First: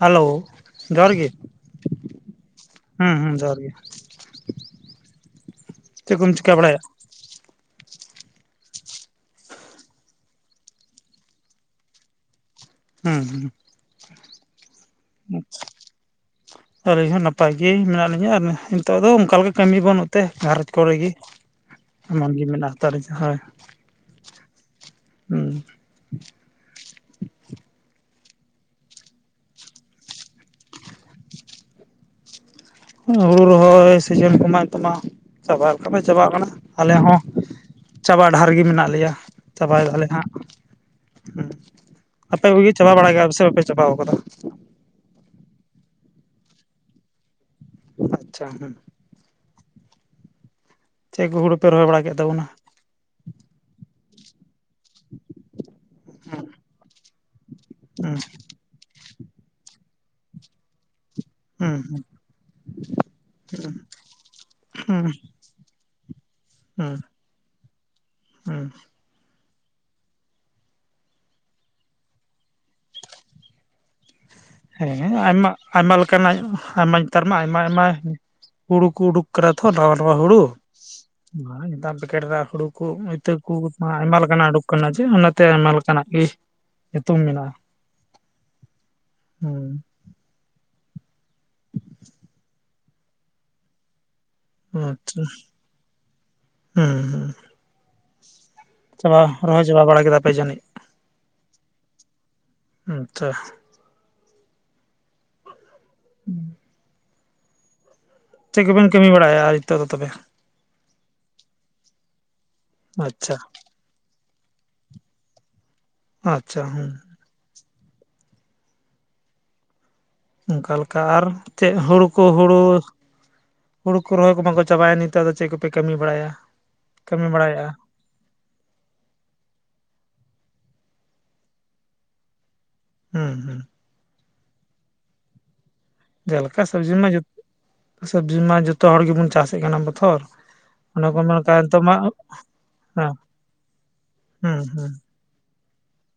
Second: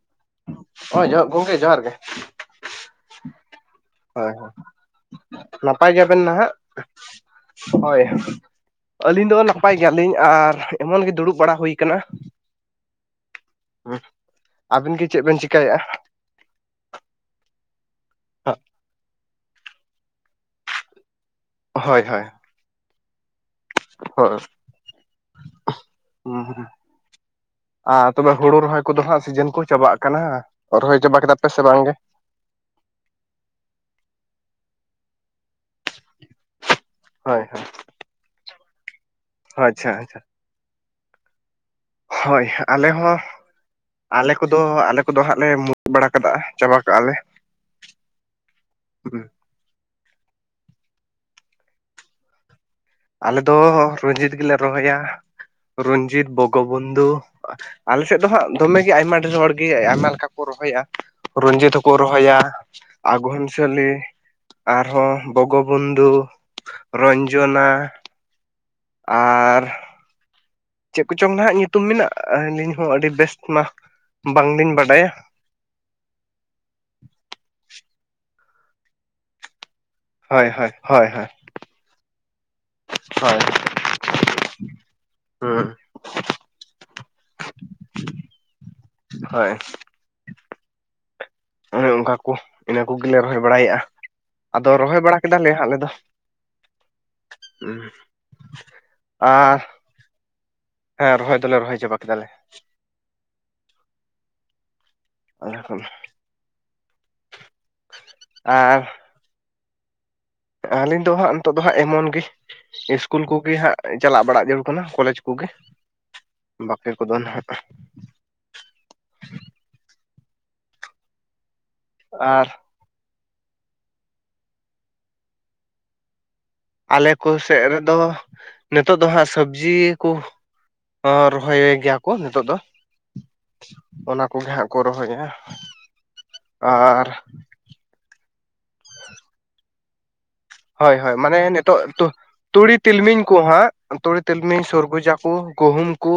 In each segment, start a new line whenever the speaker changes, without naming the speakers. Hello.
ᱚᱪ-ᱚᱪ ᱜᱚᱝᱠᱮ ᱡᱚᱸᱦᱟᱨ ᱜᱮ᱾
ᱦᱩᱸ ᱦᱩᱸ ᱡᱚᱦᱟᱨ ᱜᱮ᱾
ᱦᱳᱭ ᱦᱳᱭ ᱱᱟᱯᱟᱭ
ᱪᱮᱫ
ᱜᱮᱭᱟᱵᱮᱱ
ᱠᱚᱢ
ᱱᱟᱦᱟᱜ
ᱪᱤᱠᱟ ᱵᱟᱲᱟᱭᱟ
ᱦᱳᱭ᱾ ᱟᱹᱞᱤᱧ ᱫᱚ ᱱᱟᱯᱟᱭ ᱜᱮᱭᱟᱞᱤᱧ ᱟᱨ ᱮᱢᱚᱱ ᱜᱮ ᱫᱩᱲᱩᱵ ᱵᱟᱲᱟ ᱦᱳᱭ ᱠᱟᱱᱟ᱾
ᱦᱩᱸ ᱦᱩᱸ᱾
ᱦᱩ ᱟᱹᱵᱤᱱ ᱜᱤ ᱪᱮᱫ ᱵᱤᱱ ᱪᱤᱠᱟᱭᱮᱜᱼᱟ?
ᱟᱹᱞᱤᱧ ᱦᱚᱸ ᱱᱟᱯᱟᱭ ᱜᱮ ᱢᱮᱱᱟᱜ ᱞᱤᱧᱟᱹ ᱟᱨ ᱱᱤᱛᱳᱜ ᱫᱚ ᱚᱱᱠᱟ ᱞᱮᱠᱟᱼᱼ ᱠᱟᱹᱢᱤ ᱵᱟᱹᱱᱩᱜ ᱛᱮ ᱜᱷᱟᱨᱚᱸᱡᱽ ᱠᱚᱨᱮ ᱜᱮ
ᱦᱳᱭ ᱦᱳᱭ
[unintelligible] ᱜᱮ ᱢᱮᱱᱟᱜ [unintelligible] ᱦᱳᱭ᱾
ᱦᱳᱭ᱾
ᱦᱩᱸ᱾
ᱦᱩᱸᱦᱩᱸ᱾ ᱟᱨ ᱛᱚᱵᱮ ᱦᱩᱲᱩ ᱨᱚᱦᱚᱭ ᱠᱚᱫᱚ ᱦᱟᱸᱜ ᱥᱤᱡᱤᱱ ᱠᱚ ᱪᱟᱵᱟᱜ ᱠᱟᱱᱟ᱾ ᱨᱚᱦᱚᱭ ᱪᱟᱵᱟ ᱠᱮᱫᱟ ᱯᱮ ᱥᱮ ᱵᱟᱝᱜᱮ?
ᱦᱩᱲᱩ ᱨᱚᱦᱚᱭ ᱥᱤᱡᱤᱱ ᱠᱚᱢᱟ ᱱᱤᱛᱚᱜ ᱢᱟ ᱪᱟᱵᱟ ᱞᱮᱠᱟ ᱜᱮ ᱪᱟᱵᱟ ᱠᱟᱱᱟ ᱟᱞᱮ ᱦᱚᱸᱼᱼ
ᱦᱳᱭ ᱦᱳᱭ᱾
ᱪᱟᱵᱟᱜ ᱰᱟᱦᱟᱨ ᱨᱮᱜᱮ ᱢᱮᱱᱟᱜ ᱞᱮᱭᱟ ᱪᱟᱵᱟᱭ
ᱟᱪᱪᱷᱟ
ᱫᱟᱞᱮ
ᱟᱪᱪᱷᱟ
ᱦᱟᱸᱜ᱾ ᱦᱩᱸ ᱟᱯᱮ
ᱦᱳᱭ
ᱠᱚᱜᱮ ᱪᱟᱵᱟ ᱵᱟᱲᱟ ᱜᱮᱭᱟ ᱯᱮ ᱥᱮ ᱵᱟᱯᱮ ᱪᱟᱵᱟ ᱠᱟᱫᱟ?
ᱛᱚ ᱟᱞᱮ ᱠᱚᱫᱚ ᱦᱟᱸᱜ ᱞᱮ ᱢᱩᱲᱩᱫ ᱵᱟᱲᱟ ᱠᱟᱫᱟ ᱪᱟᱵᱟ ᱠᱟᱜᱼᱟ ᱞᱮ᱾
ᱟᱪᱪᱷᱟ ᱦᱮᱸ᱾
ᱦᱩᱸ᱾
ᱪᱮᱫ ᱠᱩ ᱦᱩᱲᱩ ᱯᱮ ᱨᱚᱦᱚᱭ ᱵᱟᱲᱟ ᱠᱮᱫ ᱛᱟᱵᱚᱱᱟ?
ᱟᱞᱮ ᱫᱚ ᱨᱚᱡᱤᱛ ᱜᱮᱞᱮ ᱨᱚᱦᱚᱭᱟ ᱨᱚᱡᱤᱛ ᱵᱚᱜᱚᱵᱚᱱᱫᱷᱩ᱾ ᱟᱞᱮ
ᱦᱩᱸ
ᱥᱮᱫ ᱫᱚ ᱦᱟᱸᱜ ᱫᱚᱢᱮ ᱜᱮ ᱟᱭᱢᱟ ᱰᱷᱮᱨ ᱦᱚᱲ ᱜᱮ ᱟᱭᱢᱟ ᱞᱮᱠᱟ ᱠᱚ ᱨᱚᱦᱚᱭᱟ᱾ ᱨᱚᱱᱡᱤᱛ
ᱦᱩᱸ
ᱦᱚᱸᱠᱚ ᱨᱚᱦᱚᱭᱟ ᱟᱜᱚᱱᱥᱟᱹᱞᱤᱼᱼ
ᱦᱩᱸ ᱦᱩᱸ
ᱟᱨᱦᱚᱸ ᱵᱚᱜᱚᱵᱚᱱᱫᱷᱩ,
ᱦᱩᱸ
ᱨᱚᱧᱡᱚᱱᱟ᱾
ᱦᱩᱸ᱾
ᱟᱻᱨ᱾ ᱪᱮᱫ ᱠᱚᱪᱚᱝ ᱱᱟᱜ ᱧᱩᱛᱩᱢ ᱢᱮᱱᱟᱜᱼᱟ [unintelligible] ᱦᱚᱸ ᱟᱹᱰᱤ ᱵᱮᱥᱴ ᱢᱟ ᱵᱟᱝᱞᱤᱱᱼᱼ
ᱦᱮᱸ ᱟᱭᱢᱟ ᱟᱭᱢᱟ ᱞᱮᱠᱟᱱᱟᱜ ᱟᱭᱢᱟ ᱱᱮᱛᱟᱨ ᱢᱟ ᱟᱭᱢᱟ ᱟᱭᱢᱟ ᱦᱩᱲᱩ ᱠᱚ ᱩᱰᱩᱠᱼᱼ ᱠᱟᱱᱟ ᱛᱚ ᱱᱟᱣᱟ ᱱᱟᱣᱟ ᱦᱩᱲᱩ᱾
ᱦᱳᱭ ᱦᱳᱭ ᱦᱳᱭ ᱦᱳᱭ
ᱱᱮᱛᱟᱨ ᱯᱮᱠᱮᱴ ᱨᱮᱱᱟᱜ ᱦᱩᱲᱩ ᱠᱚ ᱤᱛᱟᱹ
ᱦᱳᱭ
ᱠᱚ ᱟᱭᱢᱟ ᱞᱮᱠᱟᱱᱟᱜ ᱩᱰᱩᱠ ᱠᱟᱱᱟ ᱡᱮ ᱚᱱᱟᱼᱼ ᱛᱮ
ᱦᱩᱸ
ᱟᱭᱢᱟ ᱞᱮᱠᱟᱱᱟᱜ ᱜᱮ ᱧᱩᱛᱩᱢ ᱢᱮᱱᱟᱜᱼᱟ᱾
ᱦᱳᱭ᱾
ᱦᱩᱸ
ᱦᱳᱭ ᱚᱱᱠᱟ ᱠᱚ ᱤᱱᱟᱹ ᱠᱚᱜᱮᱞᱮ ᱨᱚᱦᱚᱭ ᱵᱟᱲᱟᱭᱮᱫ-ᱟ ᱟᱫᱚ ᱨᱚᱦᱚᱭ
ᱟᱪᱪᱷᱟ
ᱵᱟᱲᱟ ᱠᱮᱫᱟᱞᱮ ᱟᱞᱮ ᱫᱚ᱾
ᱦᱩᱸ ᱦᱩᱸ ᱪᱟᱵᱟ
ᱟᱨ
ᱨᱚᱦᱚᱭ ᱪᱟᱵᱟ ᱵᱟᱲᱟ ᱠᱮᱫᱟ ᱯᱮ ᱡᱟᱹᱱᱤᱡ?
ᱦᱮᱸ ᱨᱚᱦᱚᱭ ᱫᱚᱞᱮ ᱨᱚᱦᱚᱭ ᱪᱟᱵᱟ ᱠᱮᱫᱟᱞᱮ᱾
ᱦᱩᱸ ᱛᱚ᱾
[unintelligible]
ᱦᱩᱸ᱾
[inaudible]
ᱪᱮᱫ ᱠᱚᱵᱮᱱ ᱠᱟᱹᱢᱤ ᱵᱟᱲᱟᱭᱟ ᱟᱨ ᱱᱤᱛᱚᱜ ᱫᱚ ᱛᱚᱵᱮ?
ᱟᱹᱞᱤᱧ ᱫᱚ ᱦᱟᱸᱜ ᱱᱤᱛᱚᱜ ᱫᱚ ᱦᱟᱸᱜ ᱮᱢᱚᱱ ᱜᱮ ᱤᱥᱠᱩᱞ
ᱟᱪᱪᱷᱟ
ᱠᱚᱜᱮ ᱦᱟᱸᱜᱼᱼ ᱪᱟᱞᱟᱜ ᱵᱟᱲᱟ ᱡᱟᱹᱨᱩᱲ ᱠᱟᱱᱟ ᱠᱚᱞᱮᱡᱽ ᱠᱚᱜᱮ
ᱟᱪᱪᱷᱟ
ᱵᱟᱠᱤ
ᱦᱩᱸ
ᱠᱚᱫᱚ ᱱᱟᱜᱼᱼ
ᱚᱱᱠᱟ ᱞᱮᱠᱟ ᱟᱨ ᱪᱮᱫ ᱦᱩᱲᱩ ᱠᱚ
ᱟᱨ
ᱦᱩᱲᱩᱼᱼ ᱦᱩᱲᱩ ᱠᱚ ᱨᱚᱦᱚᱭ ᱠᱚ ᱵᱟᱝᱠᱚ ᱪᱟᱵᱟᱭᱟ ᱱᱮᱛᱟᱨ ᱫᱚ ᱪᱮᱫ ᱠᱚᱯᱮ ᱠᱟᱹᱢᱤ ᱵᱟᱲᱟᱭᱟ?
ᱟᱞᱮ
ᱠᱟᱹᱢᱤ
ᱠᱚ ᱥᱮᱫ
ᱵᱟᱲᱟᱭᱮᱫᱼᱟ
ᱨᱮᱫᱚᱼᱼ ᱱᱤᱛᱚᱜ ᱫᱚ ᱦᱟᱸᱜ ᱥᱚᱵᱽᱡᱤ ᱠᱚ ᱨᱚᱦᱚᱭ ᱜᱮᱭᱟ ᱠᱚ ᱱᱤᱛᱚᱜ ᱫᱚ᱾
ᱦᱩᱸ ᱦᱩᱸ᱾
ᱚᱱᱟ ᱠᱚᱜᱮ ᱦᱟᱸᱜ ᱠᱚ ᱨᱚᱦᱚᱭᱟ᱾
ᱡᱮᱞᱮᱠᱟ ᱥᱚᱵᱽᱡᱤ
ᱟᱨ
ᱢᱟ ᱡᱚ ᱥᱚᱵᱽᱡᱤ ᱢᱟ ᱡᱚᱛᱚ ᱦᱚᱲ ᱜᱮᱵᱚᱱ ᱪᱟᱥᱮᱫ ᱠᱟᱱᱟ ᱵᱚᱛᱷᱚᱨ᱾
ᱦᱳᱭ
ᱚᱱᱟ
ᱦᱳᱭ
ᱠᱚ
ᱢᱟᱱᱮ
ᱢᱮᱱ ᱠᱷᱟᱱ
ᱱᱤᱛᱚᱜ
ᱢᱟ
ᱛᱩᱲᱤ
ᱦᱮᱸ
ᱛᱤᱞᱢᱤᱧ ᱠᱚ ᱦᱟᱸᱜ ᱛᱩᱲᱤ
ᱦᱩᱸ
ᱛᱤᱞᱢᱤᱧ ᱥᱩᱨᱜᱩ ᱡᱟ ᱠᱩ ᱜᱩᱦᱩᱢ ᱠᱩ᱾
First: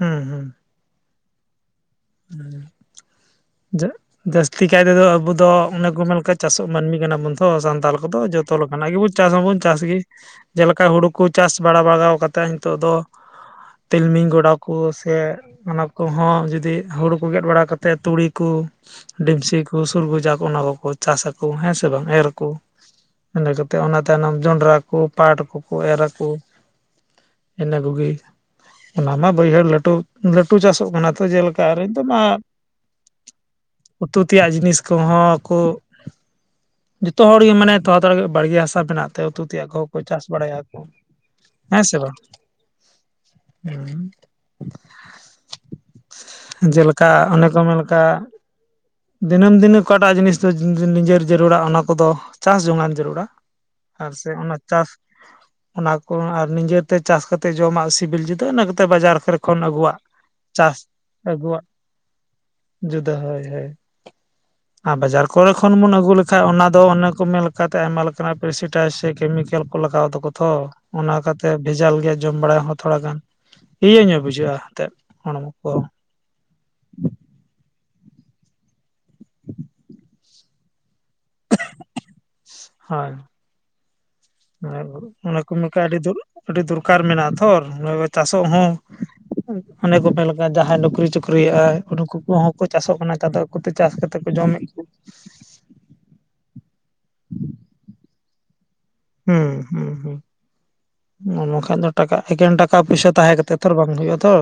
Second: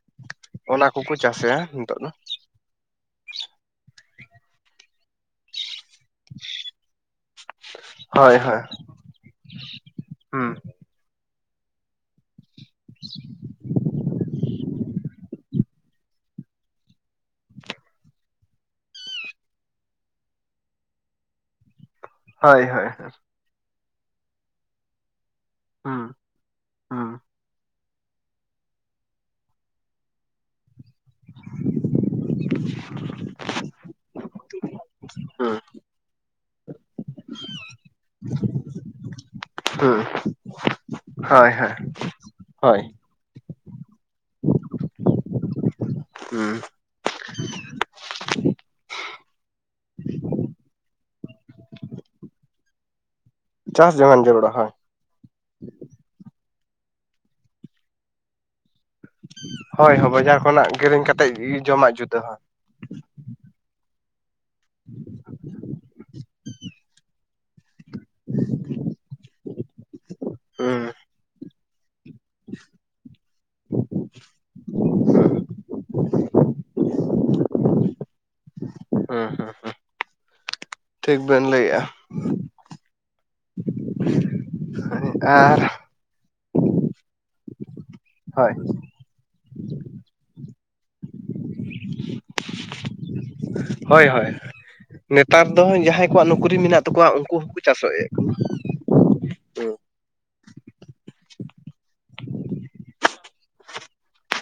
ᱦᱩᱸ ᱦᱩᱸ᱾
ᱚᱱᱟ ᱠᱚᱠᱚ ᱪᱟᱥᱮᱜᱼᱟ ᱱᱤᱛᱚᱜ ᱫᱚ᱾
ᱡᱟᱹᱥᱛᱤ ᱠᱟᱭ ᱛᱮᱫᱚ ᱟᱵᱚ ᱫᱚ ᱚᱱᱮ ᱠᱚ ᱢᱮᱱ ᱪᱟᱥᱚᱜ ᱢᱟᱹᱱᱢᱤ ᱠᱟᱱᱟ ᱵᱚᱱ ᱛᱚ ᱥᱟᱱᱛᱟᱞ ᱠᱚᱫᱚ
ᱦᱳᱭ
ᱡᱚᱛᱚ
ᱦᱳᱭ
ᱞᱮᱠᱟᱱᱟᱜ ᱜᱮᱵᱚᱱ ᱪᱟᱥ ᱦᱚᱸᱵᱚᱱ ᱪᱟᱥ ᱜᱮ,
ᱦᱩᱸ
ᱡᱮᱞᱮᱠᱟ ᱦᱳᱲᱳ ᱠᱚ ᱪᱟᱥ ᱵᱟᱲᱟ ᱵᱟᱲᱟᱟᱣ ᱠᱟᱛᱮᱫ ᱱᱤᱛᱚᱜ ᱫᱚ ᱛᱤᱞᱢᱤᱧ ᱜᱚᱰᱟ ᱠᱚ ᱥᱮ ᱚᱱᱟ ᱠᱚᱦᱚᱸ ᱡᱩᱫᱤ ᱦᱩᱲᱩ ᱠᱚ ᱜᱮᱫ ᱵᱟᱲᱟ ᱠᱟᱛᱮᱫ ᱛᱩᱲᱤ ᱠᱚ ᱰᱮᱢᱥᱤ ᱠᱚ ᱥᱩᱨᱜᱩᱡᱟ ᱠᱚ ᱚᱱᱟ ᱠᱚ ᱪᱟᱥ ᱟᱠᱚ ᱦᱮᱸ ᱥᱮ ᱵᱟᱝ ᱮᱨ ᱟᱠᱚ
ᱦᱳᱭ ᱦᱳᱭ ᱦᱩᱸ
ᱤᱱᱟᱹ ᱠᱟᱛᱮᱜ ᱚᱱᱟ ᱛᱟᱭᱱᱚᱢ ᱡᱚᱱᱰᱨᱟ ᱠᱚ ᱯᱟᱴ ᱠᱚ ᱠᱳ ᱮᱨ
ᱦᱩᱸ
ᱟᱠᱚ᱾
ᱦᱩᱸ
ᱤᱱᱟᱹ ᱠᱚᱜᱤ ᱚᱱᱟᱢᱟ ᱵᱟᱹᱭᱦᱟᱹᱲ ᱞᱟᱹᱴᱩ ᱞᱟᱹᱴᱩ ᱪᱟᱥᱚᱜ ᱠᱟᱱᱟ ᱛᱚ ᱡᱮᱞᱮᱠᱟ ᱟᱨᱤ ᱛᱚᱢᱟ ᱩᱛᱩ ᱛᱮᱭᱟᱜ ᱡᱤᱱᱤᱥ ᱠᱚᱦᱚᱸ
ᱦᱩᱸ
ᱠᱚ ᱡᱚᱛᱚ ᱦᱚᱲ ᱜᱮ ᱢᱟᱱᱮ ᱛᱚᱲᱟ ᱛᱟᱲᱟ ᱵᱟᱲᱜᱮ ᱦᱟᱥᱟ ᱵᱮᱱᱟᱜ ᱩᱛᱩ ᱛᱮᱭᱟᱜ ᱠᱚᱠᱚ ᱪᱟᱥ ᱵᱟᱲᱟᱭ ᱟᱠᱚ
ᱦᱳᱭ ᱦᱳᱭ
ᱦᱮᱸᱥᱮ ᱵᱟᱝ ᱛᱮ
ᱦᱳᱭ
ᱦᱩᱸ᱾
ᱦᱩᱸ᱾
ᱡᱮᱞᱮᱠᱟ ᱚᱱᱮ ᱠᱚ ᱢᱮᱱ ᱠᱟ ᱫᱤᱱᱟᱹᱢ ᱫᱤᱱᱮ ᱚᱠᱟᱴᱟᱜ ᱡᱤᱱᱤᱥ ᱫᱚ ᱱᱤᱡᱮᱨ ᱡᱟᱹᱨᱩᱲᱟ ᱚᱱᱟ ᱠᱚᱫᱚ ᱪᱟᱥ ᱡᱚᱝᱟᱱ ᱡᱟᱹᱨᱩᱲᱟ᱾
ᱪᱟᱥ
ᱟᱨ
ᱡᱚᱝᱟᱱ
ᱥᱮ
ᱡᱟᱹᱨᱩᱲᱟ
ᱚᱱᱟ
ᱦᱳᱭ
ᱪᱟᱥ ᱚᱱᱟ ᱠᱚ ᱟᱨ ᱱᱤᱡᱮᱛᱮ ᱪᱟᱥ ᱠᱟᱛᱮ ᱡᱚᱢᱟᱜ ᱥᱤᱵᱤᱞ ᱡᱩᱫᱟᱹᱜᱼᱟ ᱤᱱᱟᱹ ᱠᱟᱛᱮ ᱵᱟᱡᱟᱨ ᱠᱷᱚᱱ ᱠᱚᱨᱮ
ᱦᱳᱭ
ᱟᱹᱜᱩᱣᱟᱜ
ᱦᱳᱭ ᱵᱟᱡᱟᱨ ᱠᱷᱚᱱᱟᱜ
ᱪᱟᱥ
ᱠᱤᱨᱤᱧ ᱠᱟᱛᱮᱫ
ᱟᱵᱚᱣᱟᱜ
ᱡᱚᱢᱟᱜ ᱡᱩᱫᱟᱹᱜᱼᱟ᱾
ᱡᱩᱫᱟᱹ ᱦᱳᱭ ᱦᱳᱭ ᱾ ᱟᱨ ᱵᱟᱡᱟᱨ ᱠᱚᱨᱮ ᱠᱷᱚᱱ ᱵᱚᱱ ᱟᱹᱜᱩ ᱞᱮᱠᱟᱱ ᱚᱱᱟ ᱫᱚ ᱚᱱᱮ ᱠᱚ ᱢᱮᱱ ᱞᱮᱠᱟᱛᱮ ᱟᱭᱢᱟ ᱞᱮᱠᱟᱱᱟᱜ ᱯᱨᱮᱥᱤᱴᱟᱭ ᱥᱮ ᱠᱮᱢᱤᱠᱮᱞ ᱠᱚ ᱞᱟᱜᱟᱣ ᱫᱟᱠᱚ ᱛᱷᱚ
ᱦᱩᱸ
ᱚᱱᱟ ᱠᱟᱛᱮ ᱵᱷᱮᱡᱟᱞ ᱜᱮᱭᱟ ᱡᱚᱢ ᱵᱟᱲᱟ ᱦᱚᱸ ᱛᱷᱚᱲᱟ ᱜᱟᱱ ᱤᱭᱟᱹ ᱧᱚᱜ ᱵᱩᱡᱷᱟᱹᱜᱼᱟ ᱮᱱᱛᱮᱫ ᱦᱚᱲᱢᱚ ᱠᱚ᱾
ᱦᱩᱸ ᱦᱩᱸ᱾ ᱴᱷᱤᱠ ᱵᱮᱱ ᱞᱟᱹᱭᱮᱜᱼᱟ᱾
ᱦᱳᱭ᱾
[unintelligible]
ᱟᱨ ᱚᱱᱟ ᱠᱚ
ᱟᱨ
ᱢᱮᱠᱷᱟᱡ ᱟᱹᱰᱤ ᱟᱹᱰᱤ ᱫᱚᱨᱠᱟᱨ ᱢᱮᱱᱟᱜᱼᱟ ᱛᱷᱚ ᱱᱚᱜᱼᱚᱭ ᱪᱟᱥᱚᱜ
ᱦᱳᱭ
ᱦᱚᱸ ᱚᱱᱮ ᱠᱚ ᱢᱮᱱ ᱞᱮᱠᱟ ᱡᱟᱦᱟᱸᱭ ᱱᱩᱠᱨᱤ- ᱪᱩᱠᱨᱤᱭᱟᱜᱼᱟᱭ ᱩᱱᱠᱩ ᱠᱚᱦᱚᱸ ᱠᱚ ᱪᱟᱥᱚᱜ ᱠᱟᱱᱟ ᱱᱮᱛᱟᱨ ᱫᱚ᱾ ᱟᱠᱚᱛᱮ ᱪᱟᱥ
ᱦᱳᱭ
ᱠᱟᱛᱮᱫ
ᱦᱳᱭ
ᱠᱚ ᱡᱚᱢ ᱮᱫ ᱜᱮᱭᱟ᱾
ᱱᱮᱛᱟᱨ ᱫᱚ ᱡᱟᱦᱟᱸᱭ ᱠᱚᱣᱟᱜ ᱱᱩᱠᱨᱤ ᱢᱮᱱᱟᱜ ᱛᱟᱠᱚᱣᱟ ᱩᱱᱠᱩ ᱦᱚᱸᱠᱚ ᱪᱟᱥ ᱮᱜ ᱠᱟᱱᱟ᱾
ᱦᱩᱸ ᱦᱩᱸ ᱦᱩᱸ᱾ ᱵᱟᱝᱠᱷᱟᱱ ᱫᱚ ᱴᱟᱠᱟ ᱮᱠᱮᱱ ᱴᱟᱠᱟ ᱯᱚᱭᱥᱟ ᱛᱟᱦᱮᱸ ᱠᱟᱛᱮ ᱛᱚ ᱵᱟᱝ ᱦᱩᱭᱩᱜᱼᱟ ᱛᱷᱚ᱾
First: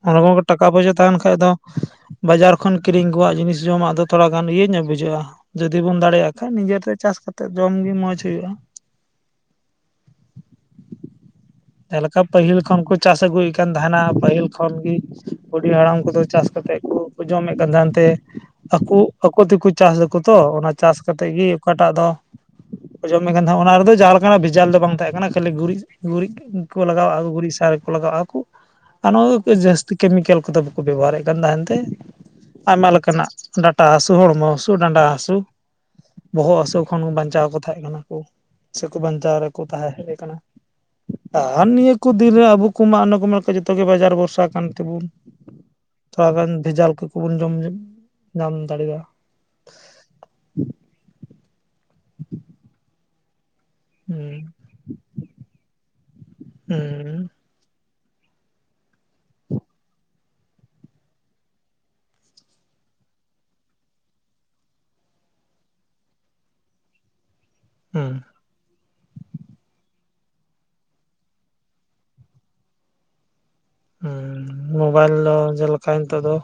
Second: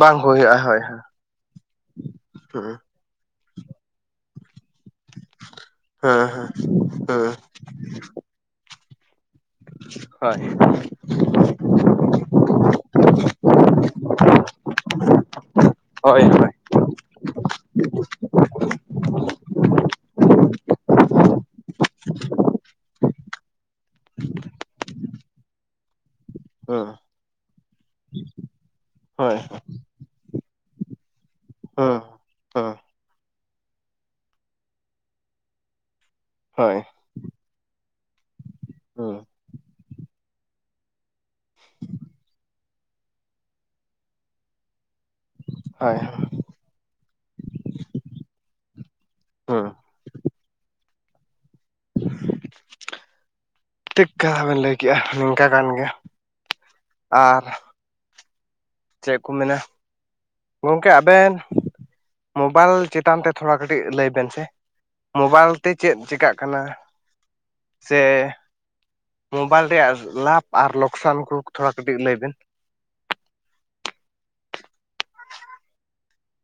ᱵᱟᱝ
ᱚᱱᱟ ᱠᱚ
ᱦᱩᱭᱩᱜᱼᱟ
ᱴᱟᱠᱟ
ᱦᱳᱭ
ᱯᱚᱭᱥᱟ
ᱦᱮᱸ
ᱛᱟᱦᱮᱸᱱ ᱠᱷᱟᱡ ᱫᱚ ᱵᱟᱡᱟᱨ ᱠᱷᱚᱱ ᱠᱤᱨᱤᱧ ᱟᱹᱜᱩᱟᱜ ᱡᱤᱱᱤᱥ ᱡᱚᱢᱟᱜ ᱫᱚ ᱛᱷᱚᱨᱟ ᱜᱟᱱ ᱤᱭᱟᱹ ᱧᱚᱜ ᱵᱩᱡᱷᱟᱹᱜᱼᱟ ᱡᱩᱫᱤ ᱵᱚᱱ
ᱦᱮᱸ
ᱫᱟᱲᱮᱭᱟᱜ
ᱦᱮᱸ
ᱠᱷᱟᱡ ᱱᱤᱡᱮᱛᱮ ᱪᱟᱥ
ᱦᱮᱸ
ᱠᱟᱛᱮᱫ ᱡᱚᱢ ᱜᱮ ᱢᱚᱸᱡᱽ ᱦᱳᱭᱳᱜᱼᱟ ᱾
ᱦᱳᱭ᱾
ᱡᱮᱞᱮᱠᱟ ᱯᱟᱹᱦᱤᱞ ᱠᱷᱚᱱ ᱠᱚ ᱪᱟᱥ ᱟᱹᱜᱩᱭ ᱠᱟᱱ ᱛᱟᱦᱮᱸᱱᱟ ᱯᱟᱹᱦᱤᱞ ᱠᱷᱚᱱ ᱜᱤ᱾ ᱵᱩᱰᱷᱤ ᱦᱟᱲᱟᱢ ᱠᱚᱫᱚ
ᱦᱳᱭ
ᱪᱟᱥ
ᱦᱳᱭ
ᱠᱟᱛᱮᱫ ᱠᱚ ᱡᱚᱢᱮᱫ ᱠᱟᱱ ᱛᱟᱦᱮᱸᱱ ᱛᱮ᱾ ᱟᱠᱚ ᱟᱠᱚ ᱛᱮᱠᱚ ᱪᱟᱥ ᱫᱟᱠᱚ ᱛᱚ ᱚᱱᱟ ᱪᱟᱥ ᱠᱟᱛᱮᱫ ᱜᱮ ᱚᱠᱟᱴᱟᱜ ᱫᱚ ᱟᱡᱚᱢ ᱢᱮ ᱠᱟᱱ ᱛᱟᱦᱮᱸ ᱚᱱᱟ ᱨᱮᱫᱚ ᱡᱟᱦᱟᱸ ᱞᱮᱠᱟᱱᱟᱜ ᱵᱷᱮᱡᱟᱞ ᱫᱚ ᱵᱟᱝ ᱛᱟᱦᱮᱸ ᱠᱟᱱᱟ ᱠᱷᱟᱹᱞᱤ ᱜᱩᱨᱤᱡ ᱜᱩᱨᱤᱡ ᱜᱮ᱾
ᱦᱮᱸ
ᱞᱟᱜᱟᱣᱟᱜ ᱠᱚ ᱜᱩᱨᱤᱡ ᱥᱟᱨ ᱠᱚ ᱞᱟᱜᱟᱣᱟᱜᱼᱟ ᱠᱚ ᱟᱨ ᱱᱚᱣᱟ
ᱦᱳᱭ ᱦᱮᱸ
ᱠᱮᱡ ᱡᱟᱹᱥ ᱠᱮᱢᱤᱠᱮᱞ ᱠᱚᱫᱚ ᱵᱟᱠᱚ ᱵᱮᱵᱚᱦᱟᱨᱮᱫ ᱠᱟᱱ ᱛᱟᱦᱮᱱ ᱛᱮ᱾
ᱦᱮᱸ
ᱟᱭᱢᱟ ᱞᱮᱠᱟᱱᱟᱜ ᱰᱟᱴᱟ ᱦᱟᱹᱥᱩ ᱦᱚᱲᱢᱚ ᱦᱟᱹᱥᱩ ᱰᱟᱸᱰᱟ ᱦᱟᱹᱥᱩ ᱵᱚᱦᱚᱜ
ᱦᱳᱭ
ᱦᱟᱹᱥᱩ ᱠᱷᱚᱱ ᱵᱟᱧᱪᱟᱣ ᱠᱚ ᱛᱟᱦᱮᱸ ᱠᱟᱱᱟ ᱠᱚ ᱥᱮᱠᱚ
ᱦᱮᱸ
ᱵᱟᱧᱪᱟᱣ ᱨᱮᱠᱚ ᱛᱟᱦᱮᱸ ᱦᱮᱡ ᱟᱠᱟᱱᱟ ᱟᱨ ᱱᱤᱭᱟᱹ ᱠᱚ ᱫᱤᱱᱨᱮ ᱟᱵᱚ ᱠᱚᱢᱟ ᱚᱱᱮ ᱠᱚ ᱢᱮᱱ ᱞᱮᱠᱟ ᱡᱚᱛᱚ ᱜᱮ ᱵᱟᱡᱟᱨ ᱵᱷᱚᱨᱥᱟ ᱠᱟᱱ ᱛᱮᱵᱚᱱ
ᱦᱳᱭ
ᱛᱚ ᱟᱵᱮᱱ ᱵᱷᱮᱡᱟᱞ ᱠᱚᱠᱚ ᱵᱚᱱ ᱡᱚᱢ ᱧᱚᱜ ᱧᱟᱢ ᱫᱟᱲᱮᱭᱟᱜ-ᱟ
ᱦᱮᱸ
[inaudible]
ᱴᱤᱠᱟ
ᱦᱩᱸ
ᱵᱮᱱ ᱞᱟᱹᱭ ᱠᱮᱜ-ᱟ ᱱᱤᱝᱠᱟ ᱠᱟᱱ ᱜᱮᱭᱟ
ᱦᱩᱸ
ᱟᱨ ᱪᱮᱫ ᱠᱚ ᱢᱮᱱᱟ ᱜᱚᱝᱠᱮ ᱟᱵᱤᱱ ᱢᱳᱵᱟᱭᱤᱞ ᱪᱮᱛᱟᱱ ᱛᱮ ᱛᱷᱚᱲᱟ ᱜᱟᱱ ᱠᱟᱹᱴᱤᱡ ᱞᱟᱹᱭ ᱵᱤᱱ ᱥᱮ? ᱢᱳᱵᱟᱭᱤᱞ ᱛᱮ ᱪᱮᱫ ᱪᱤᱠᱟᱜ ᱠᱟᱱᱟ? ᱥᱮ
ᱦᱩᱸ
ᱢᱳᱵᱟᱭᱤᱞ ᱨᱮᱭᱟᱜ ᱞᱟᱵᱷ ᱟᱨ ᱞᱚᱠᱥᱟᱱ ᱠᱚ ᱛᱷᱚᱲᱟ ᱠᱟᱹᱴᱤᱡ ᱞᱟᱹᱭ ᱵᱤᱱ?
ᱦᱩᱸ ᱢᱳᱵᱟᱭᱤᱞ ᱫᱚ ᱡᱮᱞᱮᱠᱟ ᱱᱤᱛᱚᱜ ᱫᱚ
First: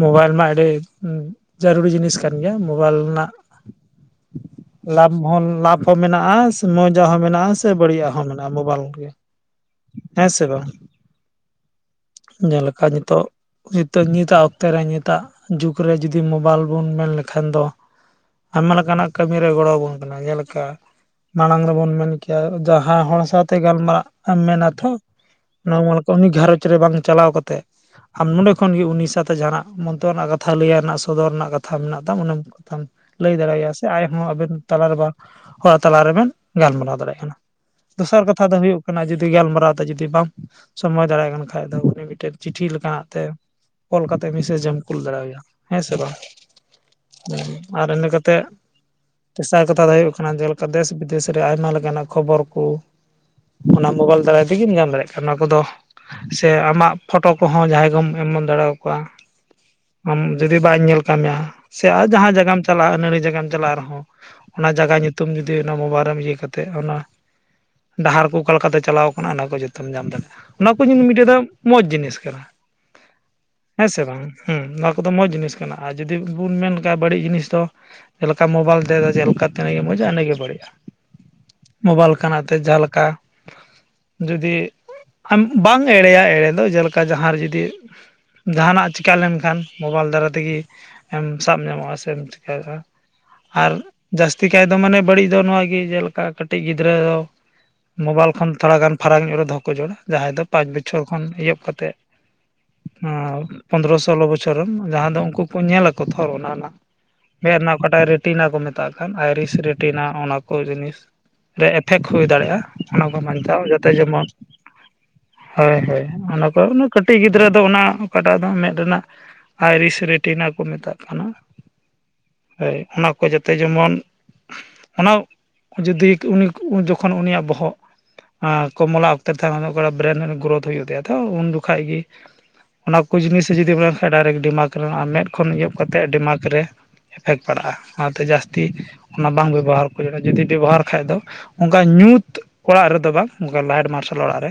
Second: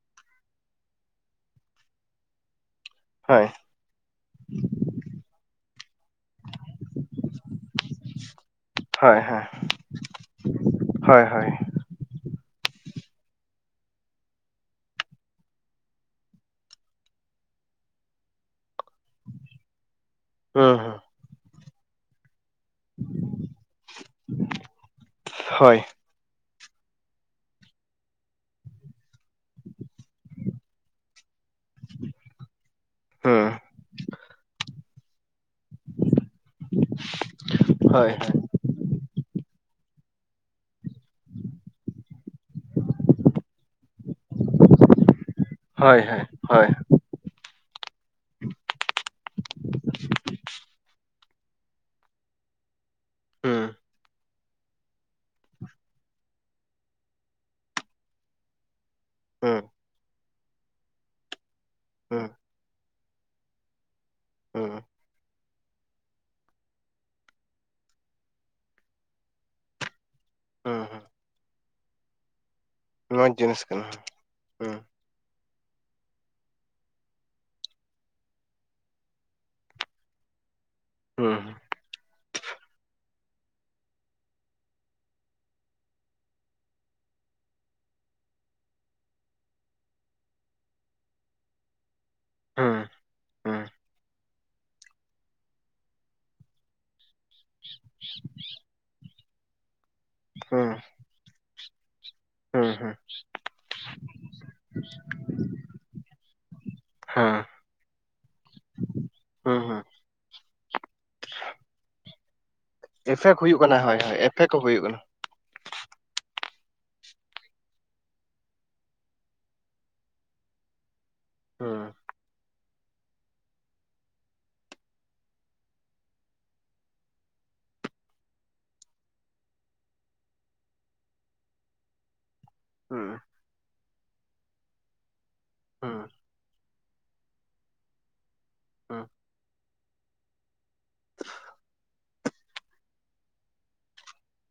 ᱢᱳᱵᱟᱭᱤᱞ ᱢᱟ ᱟᱹᱰᱤ ᱡᱟᱹᱨᱩᱲᱤ ᱡᱤᱱᱤᱥ ᱠᱟᱱ ᱜᱮᱭᱟ ᱢᱳᱵᱟᱭᱤᱞ ᱨᱮᱱᱟᱜ
ᱦᱳᱭ
ᱞᱟᱵᱷ ᱦᱚᱸ ᱞᱟᱵᱷ ᱦᱚᱸ ᱢᱮᱱᱟᱜ-ᱟ ᱢᱚᱡᱟᱜ ᱦᱚᱸ ᱢᱮᱱᱟᱜ-ᱟ ᱥᱮ ᱵᱟᱹᱲᱤᱡ ᱦᱚᱸ ᱢᱮᱱᱟᱜ-ᱟ ᱢᱳᱵᱟᱭᱤᱞ ᱜᱮ
ᱦᱳᱭ ᱦᱳᱭ
ᱦᱮᱸ ᱥᱮ ᱵᱟᱝ?
ᱦᱳᱭ ᱦᱳᱭ
ᱧᱮᱞᱮᱠᱟ ᱱᱤᱛᱚᱜ ᱡᱤᱛᱟᱹ ᱧᱤᱫ ᱟᱜ ᱚᱠᱛ ᱛᱮ ᱨᱮ ᱱᱤᱛᱟᱜ ᱡᱩᱜᱽ ᱨᱮ ᱡᱩᱫᱤ ᱢᱳᱵᱟᱭᱤᱞ ᱵᱚᱱ ᱢᱮᱱ ᱞᱮᱠᱷᱟᱱ ᱫᱚ ᱟᱭᱢᱟ ᱞᱮᱠᱟᱱᱟᱜ ᱠᱟᱹᱢᱤᱤᱨᱮ ᱜᱚᱲᱚ ᱟᱵᱚᱱ ᱠᱟᱱᱟ ᱡᱮᱞᱮᱠᱟ
ᱦᱳᱭ
ᱢᱟᱲᱟᱝ ᱨᱮᱵᱚᱱ ᱢᱮᱱ ᱠᱮᱭᱟ ᱡᱟ ᱦᱟᱸ ᱦᱚᱲ ᱥᱟᱶᱛᱮ ᱜᱟᱞᱢᱟᱨᱟᱜ ᱮᱢ ᱢᱮᱱᱟ ᱛᱷᱚ
ᱦᱳᱭ
ᱱᱚᱢᱚᱠ ᱛᱚ ᱩᱱᱤ ᱜᱷᱟᱨᱚᱸᱡᱽ ᱨᱮ ᱵᱟᱝ ᱪᱟᱞᱟᱣ ᱠᱟᱛᱮ ᱟᱢ ᱱᱚᱰᱮ ᱠᱷᱚᱱ ᱜᱮ ᱩᱱᱤ ᱥᱟᱛ ᱛᱚ ᱡᱟᱦᱟᱱᱟᱜ ᱢᱚᱱᱛᱚ ᱨᱮᱱᱟᱜ ᱠᱟᱛᱷᱟ ᱞᱟᱹᱭ ᱨᱮᱱᱟᱜ ᱥᱚᱫᱚᱨ ᱨᱮᱱᱟᱜ ᱠᱟᱛᱷᱟ ᱢᱮᱱᱟᱜ ᱛᱟᱢ ᱚᱱᱟ ᱛᱟᱢ ᱞᱟᱹᱭ
ᱦᱮᱸ
ᱫᱟᱲᱮᱭᱟᱭᱟ ᱥᱮ ᱟᱡᱦᱚᱸ ᱟᱵᱮᱱ ᱛᱟᱞᱟ ᱨᱮᱵᱮᱱ ᱦᱟᱜ ᱛᱟᱞᱟ ᱨᱮᱵᱮᱱ ᱜᱟᱞᱢᱟᱨᱟᱣ ᱫᱟᱲᱮᱭᱟᱜ ᱠᱟᱱᱟ
ᱦᱳᱭ
ᱫᱚᱥᱟᱨ ᱠᱟᱛ ᱠᱟᱛᱷᱟ ᱫᱚ ᱦᱩᱭᱩᱜ ᱠᱟᱱᱟ ᱡᱩᱫᱤ ᱜᱟᱞᱢᱟᱨᱟᱣ ᱛᱮ ᱡᱩᱫᱤ ᱵᱟ ᱥᱚᱢᱚᱭ ᱫᱟᱲᱮᱭᱟᱜ ᱠᱟᱱ ᱠᱷᱟᱡ ᱫᱚ ᱩᱱᱤ ᱢᱤᱫᱴᱮᱱ ᱪᱤᱴᱷᱤ ᱞᱮᱠᱟᱱᱟᱜ ᱛᱮ ᱠᱚᱞ ᱠᱟᱛᱮ ᱢᱮᱥᱮᱡ ᱮᱢ ᱠᱩᱞ ᱫᱟᱲᱮᱣᱟᱭᱟ ᱦᱮᱸ ᱥᱮ
ᱦᱳᱭ
ᱵᱟᱝ?
ᱦᱳᱭ ᱦᱳᱭ
ᱟᱨ ᱤᱱᱟᱹ ᱠᱟᱛᱮ ᱛᱮᱥᱟᱨ ᱠᱟᱛᱷᱟ ᱫᱚ ᱦᱩᱭᱩᱜ ᱠᱟᱱᱟ ᱡᱮᱞᱮᱠᱟ ᱫᱮᱥ ᱵᱤᱫᱮᱥ ᱨᱮ ᱟᱭᱢᱟ ᱞᱮᱠᱟᱱᱟᱜ ᱠᱷᱚᱵᱚᱨ ᱠᱚ
ᱦᱩᱸ
ᱚᱱᱟ ᱢᱳᱚᱜᱟᱭᱚᱞ ᱫᱟᱨᱟᱭ ᱛᱮᱜᱮᱢ ᱧᱟᱢ ᱫᱟᱲᱮᱭᱟᱜ ᱠᱟᱱᱟ ᱚᱱᱟ ᱠᱚᱫᱚ ᱥᱮ ᱟᱢᱟᱜ ᱯᱷᱳᱚᱴᱳ ᱠᱚᱦᱚᱸ ᱡᱟᱦᱟᱸᱭ ᱜᱮᱢ ᱮᱢᱚᱱ ᱫᱟᱲᱮᱭᱟᱠᱚᱣᱟ
ᱦᱩᱸ
ᱟᱢ ᱡᱩᱫᱤ ᱵᱟᱭᱧ ᱧᱮᱞ ᱠᱟᱢ ᱢᱮᱭᱟ ᱥᱮ ᱟᱨ
ᱦᱩᱸ
ᱡᱟᱦᱟᱸ ᱡᱟᱭᱜᱟᱢ ᱪᱟᱞᱟᱜ-ᱟ ᱱᱟᱹᱲᱤ ᱡᱜᱟᱢ ᱪᱟᱞᱟᱜ ᱨᱮᱦᱚᱸ ᱚᱱᱟ
ᱦᱩᱸ
ᱡᱟᱭᱜᱟ ᱧᱩᱛᱩᱢ ᱡᱩᱫ ᱫᱤ ᱚᱱᱟ ᱢᱳᱵᱟᱭᱤᱞ ᱨᱮᱢ ᱤᱭᱟᱹ ᱠᱟᱛᱮᱫ ᱚᱱᱟ ᱰᱟᱦᱟᱨ ᱠᱚ ᱚᱠᱟ ᱞᱮᱠᱟᱛᱮ ᱪᱟᱞᱟᱣ ᱠᱟᱱᱟ ᱚᱱᱟ ᱠᱚ ᱡᱚᱛᱚᱢ ᱧᱟᱢ ᱫᱟᱲᱮᱭᱟᱜ-ᱟ ᱚᱱᱟ ᱠᱚ
ᱦᱩᱸ ᱦᱩᱸ
ᱢᱤᱫᱴᱮᱡ ᱫᱚ ᱢᱚᱸᱡᱽ ᱡᱤᱱᱤᱥ
ᱱᱚᱣᱟᱡᱽ ᱡᱤᱱᱤᱥ ᱠᱟᱱᱟ
ᱦᱮᱸ ᱥᱮ ᱵᱟᱝ ᱦᱩᱸ ᱱᱚᱣᱟ ᱠᱚᱫᱚ ᱢᱚᱡᱽ ᱡᱤᱱᱤᱥ ᱠᱟᱱᱟ ᱟᱨ ᱡᱩᱫᱤ ᱵᱚᱱ ᱢᱮᱱ ᱞᱮᱠᱷᱟᱱᱡ ᱵᱟᱹᱲᱤᱡ ᱡᱤᱱᱤᱥ ᱫᱚ ᱡᱮᱞᱮᱠᱟ ᱢᱳᱵᱟᱭᱤᱞ ᱫᱟ ᱡᱱᱟᱹᱜ ᱢᱚᱡᱟ ᱤᱱᱟᱹᱜᱮ ᱵᱟᱹᱲᱤᱡᱼᱟ
ᱦᱩᱸ ᱦᱩᱸ
ᱢᱳᱵᱟᱭᱤᱞ ᱠᱟᱱᱟᱜ ᱛᱮ ᱡᱟᱦᱟᱸ ᱞᱮᱠᱟ ᱡᱩᱫᱤ ᱟᱢ ᱵᱟᱝ ᱮᱲᱮᱭᱟ ᱮᱲᱮᱭᱟ ᱡᱮᱞᱮᱠᱟ ᱡᱟᱦᱟᱸ ᱨᱮ ᱡᱩᱫᱤ ᱡᱟᱦᱟᱱᱟᱜ ᱪᱤᱠᱟᱹ ᱞᱮᱱᱠᱷᱟᱱ ᱢᱳᱵᱟᱭᱤᱞ ᱫᱟᱨᱟᱭ ᱛᱮᱜᱮ ᱥᱟᱵ ᱧᱟᱢᱚᱜ-ᱟ ᱥᱮᱢ ᱪᱤᱠᱟᱭ ᱫᱟ
ᱦᱩᱸ ᱦᱩᱸ
ᱟᱨ ᱡᱟᱹᱥᱛᱤ ᱠᱟᱭ ᱫᱚ ᱢᱟᱱᱮ ᱵᱟᱹᱲᱤᱡ ᱫᱚ ᱱᱚᱣᱟᱜᱮ ᱡᱮᱞᱮᱠᱟ ᱠᱟᱹᱴᱤᱡ ᱜᱤᱫᱽᱨᱟᱹ ᱢᱳᱵᱟᱭᱤᱞ ᱠᱷᱚᱱ ᱛᱷᱚᱲᱟ ᱜᱟᱱ ᱯᱷᱟᱨᱟᱠ ᱧᱚᱜ ᱨᱮ ᱫᱚᱦᱚ ᱠᱚ ᱡᱚᱲᱟ ᱡᱟᱦᱟᱸᱭ ᱫᱚ ᱯᱟᱸᱪ ᱵᱚᱪᱷᱚᱨ ᱠᱷᱚᱱ ᱮᱦᱚᱵ ᱠᱟᱛᱮ
ᱦᱩᱸ ᱦᱩᱸ
ᱦᱩᱸ ᱯᱚᱱᱫᱽᱨᱚ ᱥᱳᱞᱞᱳ ᱵᱚᱪᱷᱚᱨ ᱨᱮᱱ ᱡᱟᱦᱟᱸ ᱫᱚ ᱩᱱᱠᱩ ᱠᱚ ᱧᱮᱞᱟᱚ ᱛᱷᱚᱨ ᱚᱱᱟ ᱨᱮᱱᱟᱜ
ᱦᱮᱸ
ᱢᱮᱫ ᱨᱮᱱᱟᱜ ᱚᱠᱟᱴᱟᱜ ᱨᱮᱴᱤᱱᱟ ᱠᱚ ᱢᱮᱛᱟᱜ ᱠᱟᱱ ᱟᱭᱨᱤᱥ
ᱦᱩᱸ ᱦᱩᱸ
ᱨᱮᱴᱤᱱᱟ ᱚᱱᱟ ᱠᱚ ᱡᱤᱱᱤᱥ ᱨᱮ ᱮᱯᱷᱮᱠᱴ ᱦᱩᱭ ᱫᱟᱲᱮᱭᱟᱜᱼᱟ ᱚᱱᱟ ᱠᱚ
ᱮᱯᱷᱮᱠ
ᱵᱟᱧᱪᱟᱣ
ᱦᱩᱭᱩᱜ ᱠᱟᱱᱟ
ᱡᱟᱛᱮ
ᱦᱳᱭ ᱦᱳᱭ
ᱡᱮᱢᱚᱱ᱾
ᱮᱯᱷᱮᱠ ᱠᱚ ᱦᱩᱭᱩᱜ ᱠᱟᱱᱟ
ᱦᱳᱭ ᱦᱳᱭ ᱚᱱᱟ ᱠᱚ ᱠᱟᱹᱴᱤᱡ ᱜᱤᱫᱽᱨᱟᱹ ᱫᱚ ᱚᱱᱟ ᱚᱠᱟᱴᱟᱜ ᱫᱚ ᱢᱮᱫ ᱨᱮᱱᱟᱜ ᱟᱭᱨᱤᱥ ᱨᱮᱴᱤᱱᱟ ᱠᱚ ᱢᱮᱛᱟᱜ ᱠᱟᱱᱟ᱾
ᱦᱩᱸ
ᱦᱳᱭ ᱚᱱᱟ ᱠᱚ ᱡᱟᱛᱮ ᱡᱮᱢᱚᱱ ᱟᱱᱟ ᱡᱩᱫᱤ ᱩᱱᱤ ᱡᱚᱠᱷᱚᱱ ᱩᱱᱤᱭᱟᱜ ᱵᱚᱦᱚᱜ᱾ ᱟᱸ ᱠᱚᱢᱞᱟ ᱚᱠᱛᱮ ᱨᱮ ᱛᱟᱦᱮ ᱚ ᱵᱨᱮᱱ ᱜᱨᱳᱛᱷ ᱦᱩᱭᱩᱜ ᱛᱟᱭᱟ ᱛᱚ ᱩᱱ ᱡᱚᱠᱷᱟ ᱜᱮ᱾ ᱚᱱᱟ
ᱦᱩᱸ
ᱠᱚ
ᱦᱩᱸ
ᱡᱤᱱᱤᱥ ᱡᱩᱫᱤᱢ ᱢᱮᱱ ᱠᱷᱟᱱᱡ ᱰᱟᱭᱨᱮᱠᱴ ᱰᱤᱢᱟᱠ ᱨᱮ ᱢᱮᱫ ᱠᱷᱚᱱ ᱮᱚᱜ
ᱦᱩᱸ
ᱠᱟᱛᱮᱫ ᱰᱤᱢᱟᱠ ᱨᱮ ᱮᱯᱷᱮᱠᱴ ᱯᱟᱲᱟᱜᱼᱟ ᱚᱱᱟᱛᱮ ᱡᱟᱹᱥᱛᱤ
ᱦᱩᱸ
ᱚᱱᱟ ᱵᱟᱝ ᱵᱮᱵᱚᱦᱟᱨ ᱡᱩᱫᱤ ᱵᱮᱵᱚᱦᱟᱨ ᱠᱷᱟᱡ ᱫᱚ ᱚᱱᱠᱟ ᱧᱩᱛ ᱚᱲᱟᱜ ᱨᱮᱫᱚ ᱵᱟᱝ ᱚᱱᱠᱟ ᱞᱟᱭᱤᱴ ᱢᱟᱨᱥᱟᱞ ᱚᱲᱟᱜ ᱨᱮ